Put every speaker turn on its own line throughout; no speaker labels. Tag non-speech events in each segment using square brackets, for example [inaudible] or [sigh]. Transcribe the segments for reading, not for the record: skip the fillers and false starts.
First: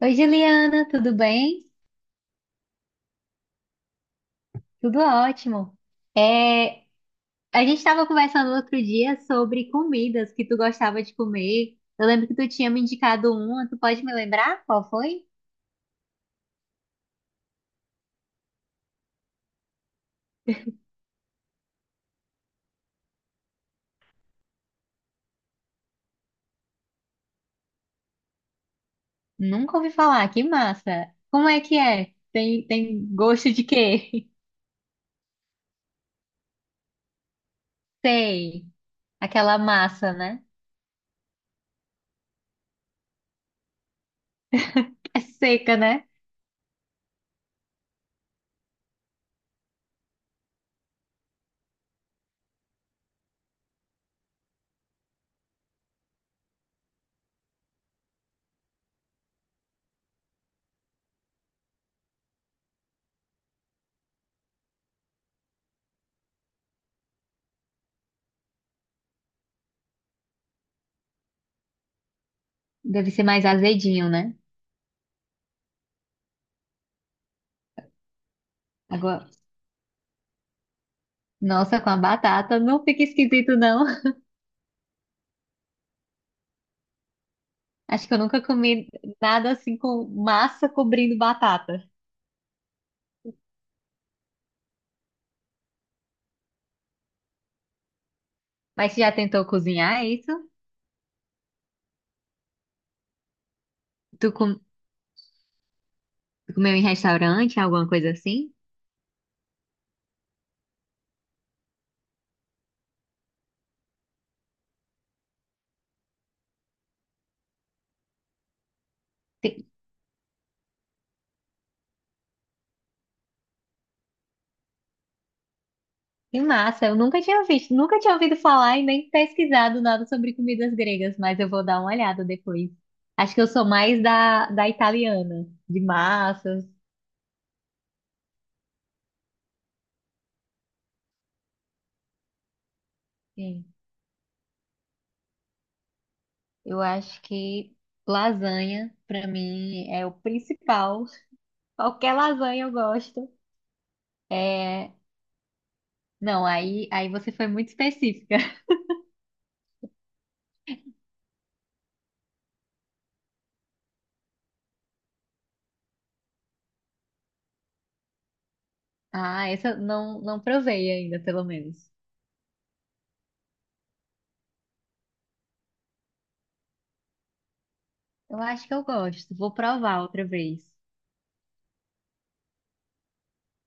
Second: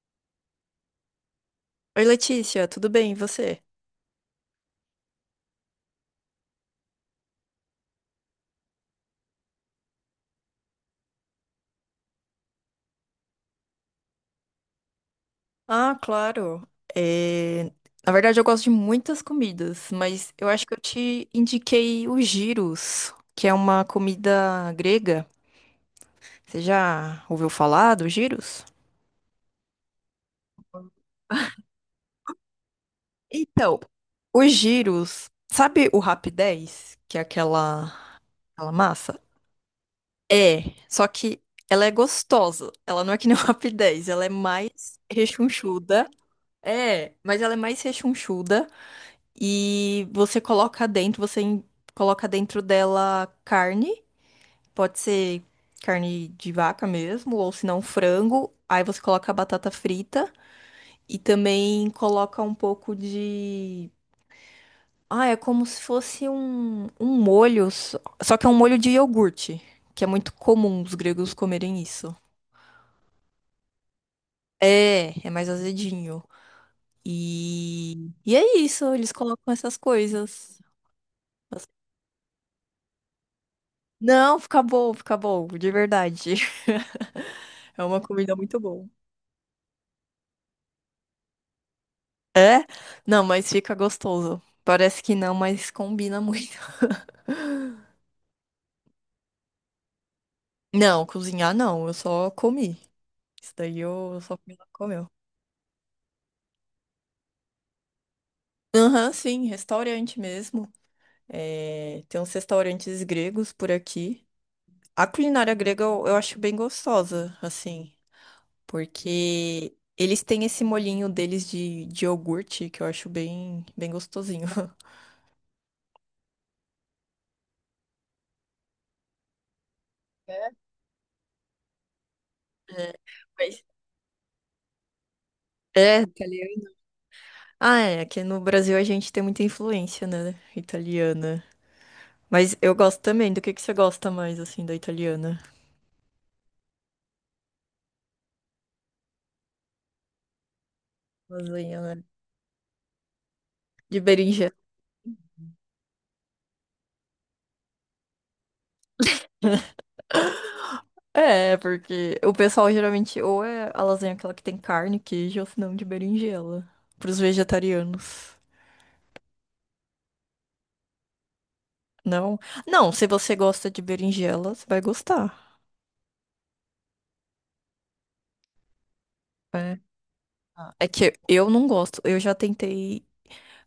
Oi, Juliana, tudo bem?
Oi, Letícia, tudo bem? E você?
Tudo ótimo. É, a gente estava conversando outro dia sobre comidas que tu gostava de comer. Eu lembro que tu tinha me indicado uma, tu pode me lembrar qual foi?
Ah, claro. É, Na verdade, eu gosto de muitas comidas, mas eu acho que eu te indiquei o gyros, que é uma comida grega. Você já ouviu falar do gyros?
Nunca ouvi falar, que massa. Como é que é? Tem gosto de
Então,
quê?
o gyros, sabe o rap 10, que é aquela,
[laughs] Sei,
aquela massa?
aquela massa, né?
É, só que ela é gostosa. Ela não é que nem o [laughs] rap 10, ela é mais
É seca, né?
rechonchuda. É, mas ela é mais rechonchuda. E você coloca dentro, coloca dentro dela carne, pode ser carne de vaca mesmo, ou se não frango. Aí você coloca a batata frita e também coloca um pouco de. Ah, é como se fosse um molho, só que é um molho de iogurte, que é muito comum os gregos comerem isso.
Deve ser mais azedinho, né?
É, é mais azedinho. E é isso, eles
Agora,
colocam essas coisas.
nossa, com a batata, não fica esquisito, não.
Não, fica bom, de verdade. [laughs] É
[laughs]
uma
Acho que eu
comida
nunca
muito boa.
comi nada assim com massa cobrindo batata.
É? Não, mas fica gostoso. Parece que não, mas combina [laughs] muito.
Mas você já tentou cozinhar isso?
Não, cozinhar não, eu só comi. Isso daí eu
Tu
só fui
com-
lá e comeu.
Comeu em restaurante, alguma coisa assim?
Aham, sim, restaurante mesmo. É, tem uns restaurantes gregos por aqui. A culinária grega eu acho bem gostosa, assim,
Que
porque eles têm esse molhinho deles de iogurte que eu acho bem, bem gostosinho.
que massa, eu nunca tinha visto, nunca tinha ouvido falar e nem pesquisado nada sobre
[laughs]
comidas gregas, mas eu vou dar uma olhada depois.
É,
Acho que eu
mas-
sou mais da italiana, de
é, italiano.
massas.
Ah, é, aqui no Brasil a gente tem muita influência, né, italiana. Mas eu gosto também. Do que
Sim,
você gosta mais, assim, da italiana?
eu acho que lasanha, pra mim, é o principal. [laughs]
Lasanha, né?
Qualquer lasanha eu gosto.
De berinjela.
É... Não, aí você foi muito específica. [laughs]
É, porque o pessoal geralmente ou é a lasanha aquela que tem carne, queijo, ou se não de berinjela. Pros vegetarianos.
Ah, essa eu não provei ainda, pelo menos.
Não? Não, se você gosta de berinjela, você vai gostar.
Eu acho que eu gosto. Vou
É.
provar outra vez.
Ah, é que eu não gosto. Eu já tentei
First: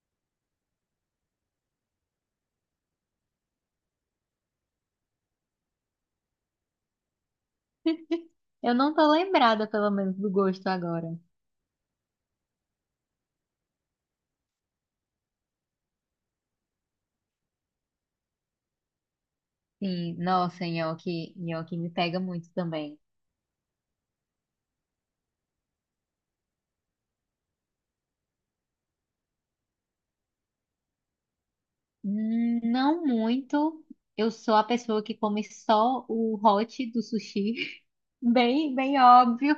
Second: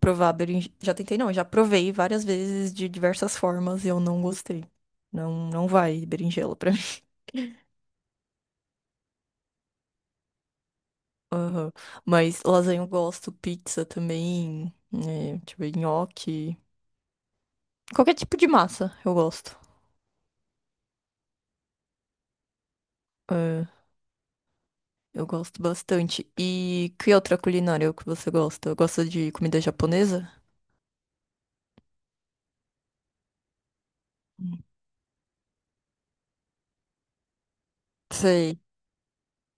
Já tentei não, já provei várias vezes de diversas formas e eu não gostei. Não, não vai berinjela pra mim. [laughs]
Eu não tô lembrada, pelo menos, do gosto agora.
Aham. Mas lasanha eu gosto, pizza também, né, deixa eu ver, nhoque, qualquer tipo de massa eu gosto.
Sim, nossa, nhoque, nhoque me pega muito também.
É, eu gosto bastante. E que outra culinária que você gosta? Eu gosto de comida japonesa?
Não muito. Eu sou
Hum.
a pessoa que come só o hot do sushi. [laughs]
Sei.
Bem, bem óbvio.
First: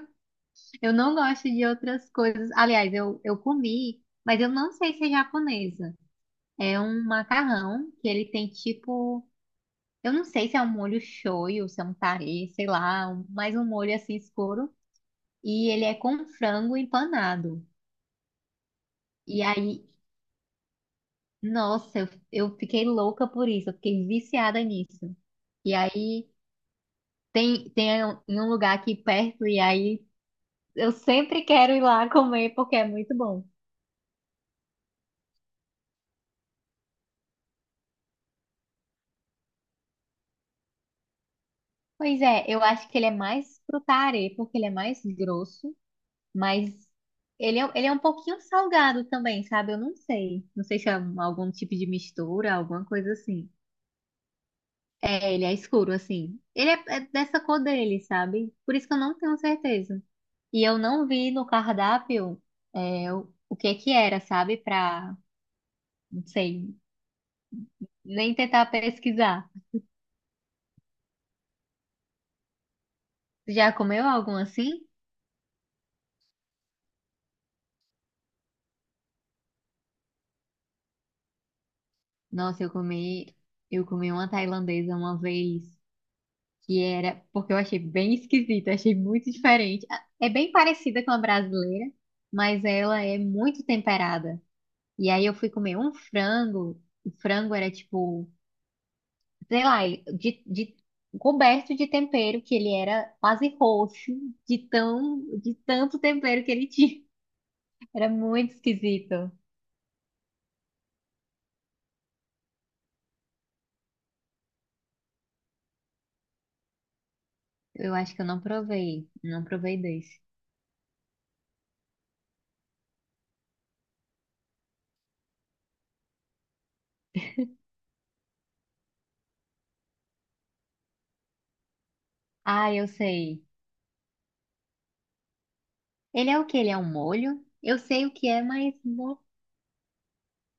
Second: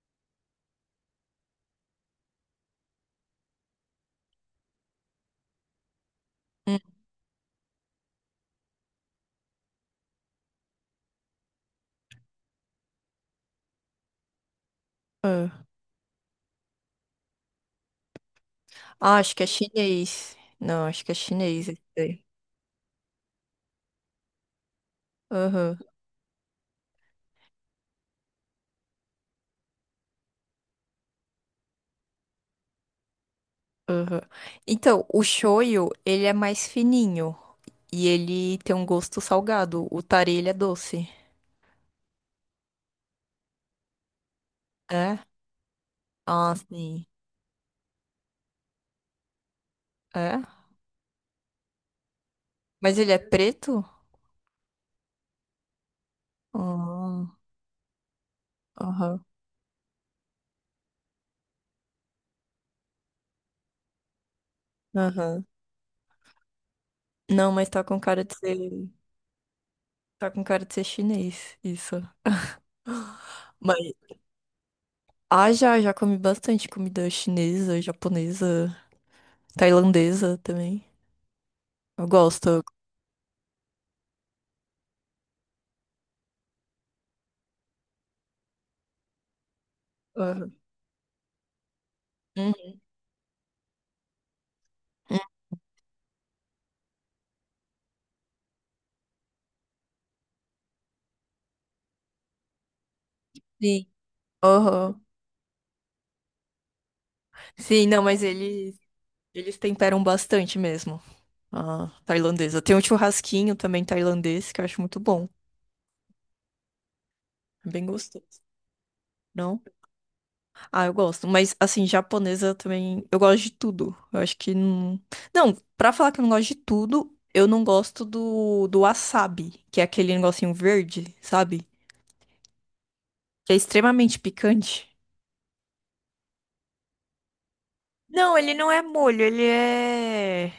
Eu não gosto de outras coisas. Aliás, eu comi, mas eu não sei se é japonesa.
Hum,
É um macarrão que ele tem tipo. Eu não sei se é um molho shoyu, se é um tarê, sei lá, mais um molho assim escuro.
é.
E ele é com frango empanado.
Ah, acho que
E
é
aí,
chinês. Não, acho que é chinês esse
nossa,
daí.
eu fiquei louca por isso, eu fiquei viciada nisso. E
Aham.
aí tem em um lugar aqui perto, e aí eu sempre quero ir lá comer porque é muito bom.
Aham. Então, o shoyu, ele é mais fininho e ele tem um gosto salgado. O tare, ele é doce.
Pois é, eu acho que ele é mais pro tarê, porque ele é mais
É?
grosso,
Ah,
mas
sim.
ele é um pouquinho salgado também, sabe? Eu não
É?
sei. Não sei se é algum tipo de mistura, alguma
Mas ele
coisa
é
assim.
preto?
É, ele é escuro, assim. Ele é, é
Ah,
dessa cor dele, sabe? Por isso que eu não
Aham.
tenho certeza. E eu não vi no cardápio é, o que que era, sabe? Pra,
Aham.
não sei,
Não, mas
nem tentar pesquisar.
tá com cara de ser chinês, isso.
Já
Mas,
comeu algum assim?
ah, já, já comi bastante comida chinesa, japonesa, tailandesa também. Eu
Nossa,
gosto.
eu comi uma tailandesa uma vez, que era, porque eu achei bem esquisita, achei muito diferente. Ah, é
Aham.
bem parecida com a brasileira, mas
Uhum.
ela é muito temperada. E aí eu fui comer um frango, o frango era tipo sei lá, coberto de tempero, que ele era quase
Sim.
roxo, de
Aham.
tão, de tanto tempero que ele tinha.
Sim,
[laughs]
não,
Era
mas
muito
eles,
esquisito.
eles temperam bastante mesmo. Ah, tailandesa. Tem um churrasquinho também tailandês que eu acho muito bom. É. Bem
Eu acho que eu
gostoso,
não provei, não
não?
provei desse.
Ah, eu gosto. Mas, assim, japonesa também. Eu gosto de tudo. Eu acho que não. Não, pra falar que eu não gosto de tudo, eu não gosto do wasabi, que é aquele negocinho verde, sabe?
Ah, eu sei.
Que é extremamente picante.
Ele é o que Ele é um molho? Eu sei o que
Não,
é,
ele não
mas
é
não
molho, ele é.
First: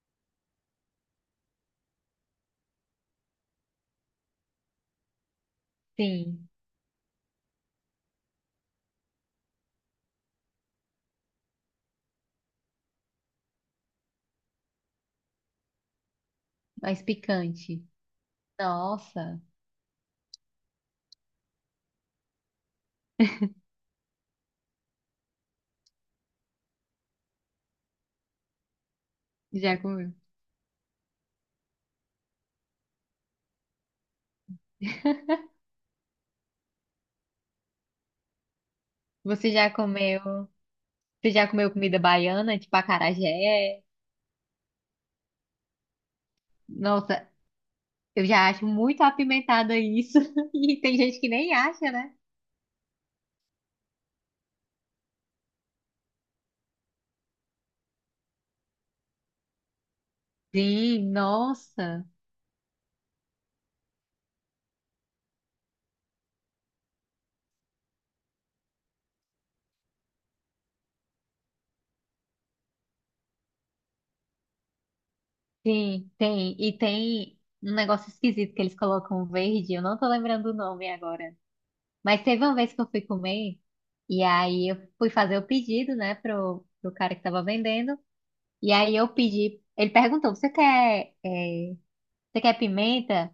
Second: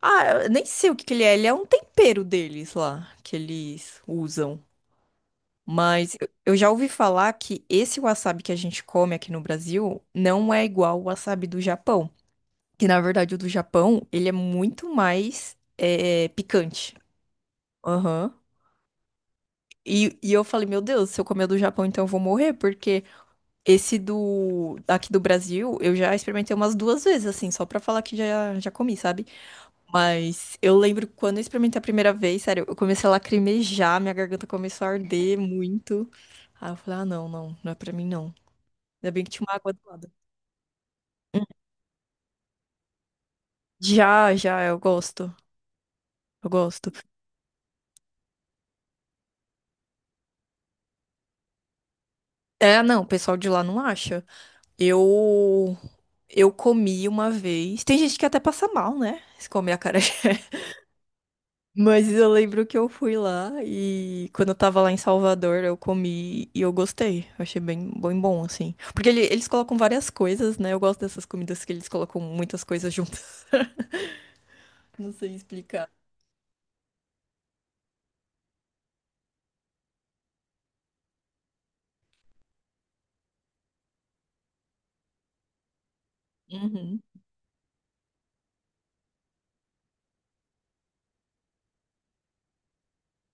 Ah, eu nem sei o que que ele é. Ele é um tempero deles lá, que eles usam. Mas eu
tem.
eu já ouvi falar que esse wasabi que a gente come aqui no Brasil não é igual o wasabi do Japão. Que na verdade o do Japão, ele é muito mais picante.
Mais picante.
Aham.
Nossa,
E eu falei, meu Deus, se eu comer o do Japão, então eu vou morrer, porque esse do aqui do Brasil, eu já experimentei umas duas vezes, assim, só pra falar que já, já comi, sabe?
já comeu.
Mas eu lembro quando eu experimentei a primeira vez, sério, eu comecei a lacrimejar, minha garganta começou a arder
[laughs]
muito. Aí eu falei, ah, não, não, não é pra mim, não. Ainda bem que tinha
Você
uma
já
água do lado.
comeu? Você já comeu comida baiana, tipo acarajé?
Já, já, eu gosto. Eu gosto.
Nossa, eu já acho muito apimentado isso. [laughs] E tem gente que nem acha, né?
É, não, o pessoal de lá não acha. Eu. Eu comi uma vez. Tem gente que até passa mal, né? Se comer acarajé. [laughs]
Sim, nossa.
Mas eu lembro que eu fui lá e quando eu tava lá em Salvador, eu comi e eu gostei. Eu achei bem, bem bom, assim. Porque eles colocam várias coisas, né? Eu gosto dessas comidas que eles colocam muitas coisas juntas. [laughs] Não sei explicar.
Sim, tem. E tem um negócio esquisito que eles colocam verde. Eu não tô lembrando o nome agora. Mas teve uma vez que eu fui comer. E aí eu fui fazer o pedido, né, pro
Uhum.
cara que tava vendendo. E aí eu pedi. Ele perguntou: você quer, você quer pimenta?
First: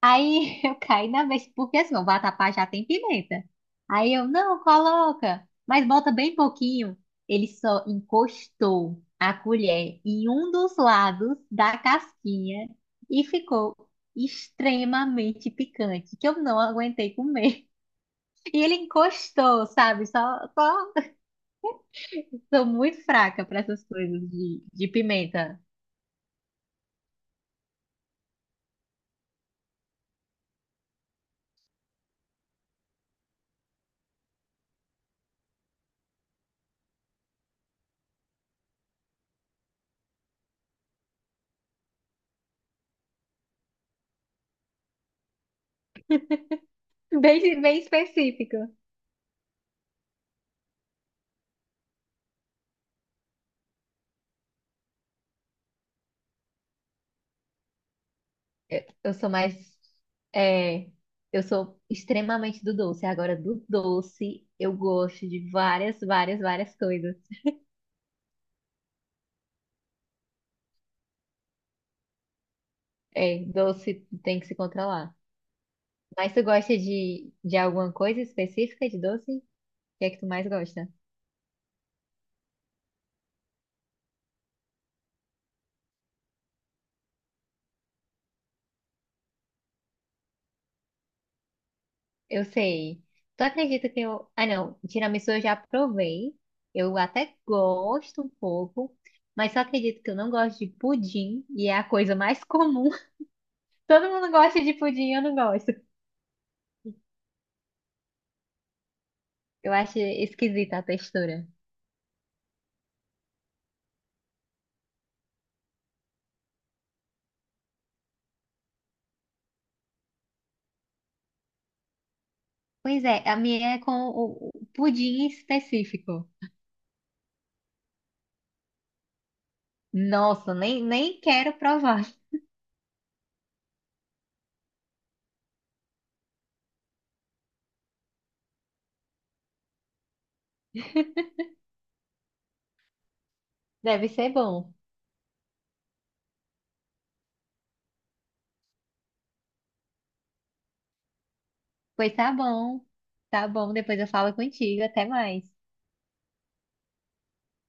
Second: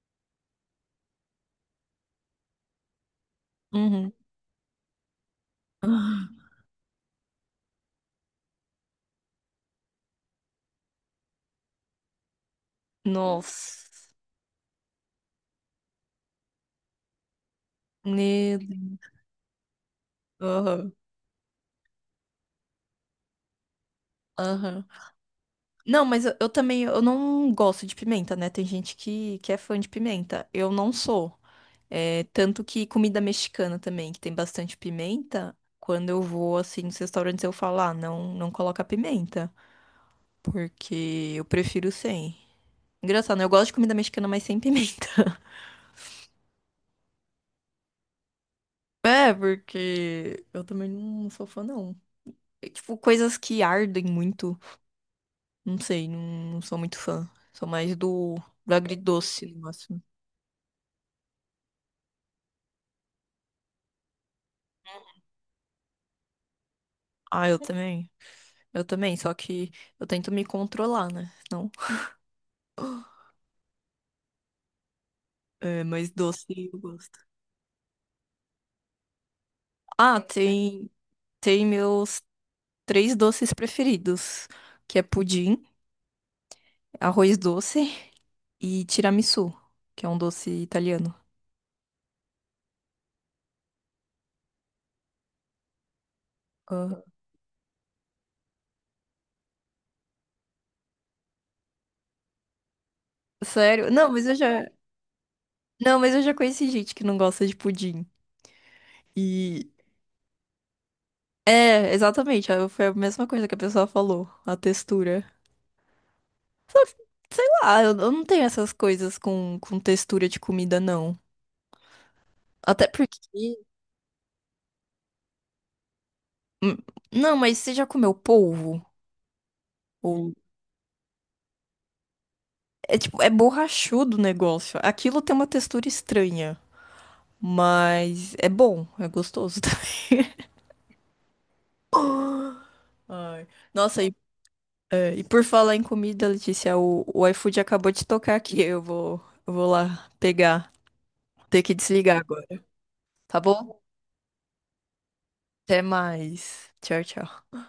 Aí [laughs] eu caí na vez, porque assim, o vatapá já tem pimenta.
Uhum.
Aí eu,
[gasps]
não, coloca, mas bota bem
Ah,
pouquinho. Ele só encostou a colher em um dos lados da casquinha e ficou
nossa.
extremamente picante, que eu não aguentei comer. [laughs]
Meu
E ele encostou, sabe? Só,
Deus.
só... [laughs] Sou muito fraca para essas coisas
Aham.
de pimenta,
Não, mas eu também, eu não gosto de pimenta, né? Tem gente que é fã de pimenta. Eu não sou. É, tanto que comida mexicana também, que tem bastante pimenta, quando eu vou, assim, nos restaurantes, eu falo, ah, não, não coloca pimenta, porque eu prefiro sem. Engraçado, né? Eu gosto de comida mexicana, mas sem pimenta. [laughs]
bem, bem específica.
É, porque eu também não sou fã, não. É, tipo, coisas que ardem muito, não sei, não, não sou muito fã. Sou mais do
Eu sou
agridoce,
mais.
no máximo.
É, eu sou extremamente do doce. Agora, do doce, eu gosto de várias, várias, várias coisas.
Ah, eu também. Eu também, só que eu tento me controlar, né? Não. [gasps]
É, doce tem que se controlar.
É, mas
Mas tu
doce
gosta
eu gosto.
de alguma coisa específica de doce? O que é que
Ah,
tu mais gosta?
tem meus três doces preferidos, que é pudim, arroz doce e tiramisu, que é um doce italiano.
Eu sei. Tu acredita que eu. Ah, não. Tiramisu eu já provei. Eu
Ah,
até gosto um pouco. Mas só acredito que eu não gosto de pudim. E é a coisa mais comum. [laughs]
sério?
Todo mundo gosta de pudim, eu não gosto.
Não, mas eu já conheci gente que não gosta de pudim. E
Eu acho esquisita a textura.
é, exatamente, ah, foi a mesma coisa que a pessoa falou, a textura. Só que, sei lá, eu não tenho essas coisas com textura de comida, não. Até
Pois
porque
é, a minha é com o pudim específico.
hum, não, mas você já comeu polvo? Ou...
Nossa, nem, nem quero provar.
É tipo, é borrachudo o negócio. Aquilo tem uma textura estranha, mas é bom, é gostoso. [laughs] Ai. Nossa,
Deve
e,
ser bom.
é, e por falar em comida, Letícia, o iFood acabou de tocar aqui. Eu vou lá pegar. Ter que
Pois
desligar
tá
agora.
bom.
Tá
Tá bom,
bom?
depois eu falo contigo. Até mais.
Até mais. Tchau, tchau.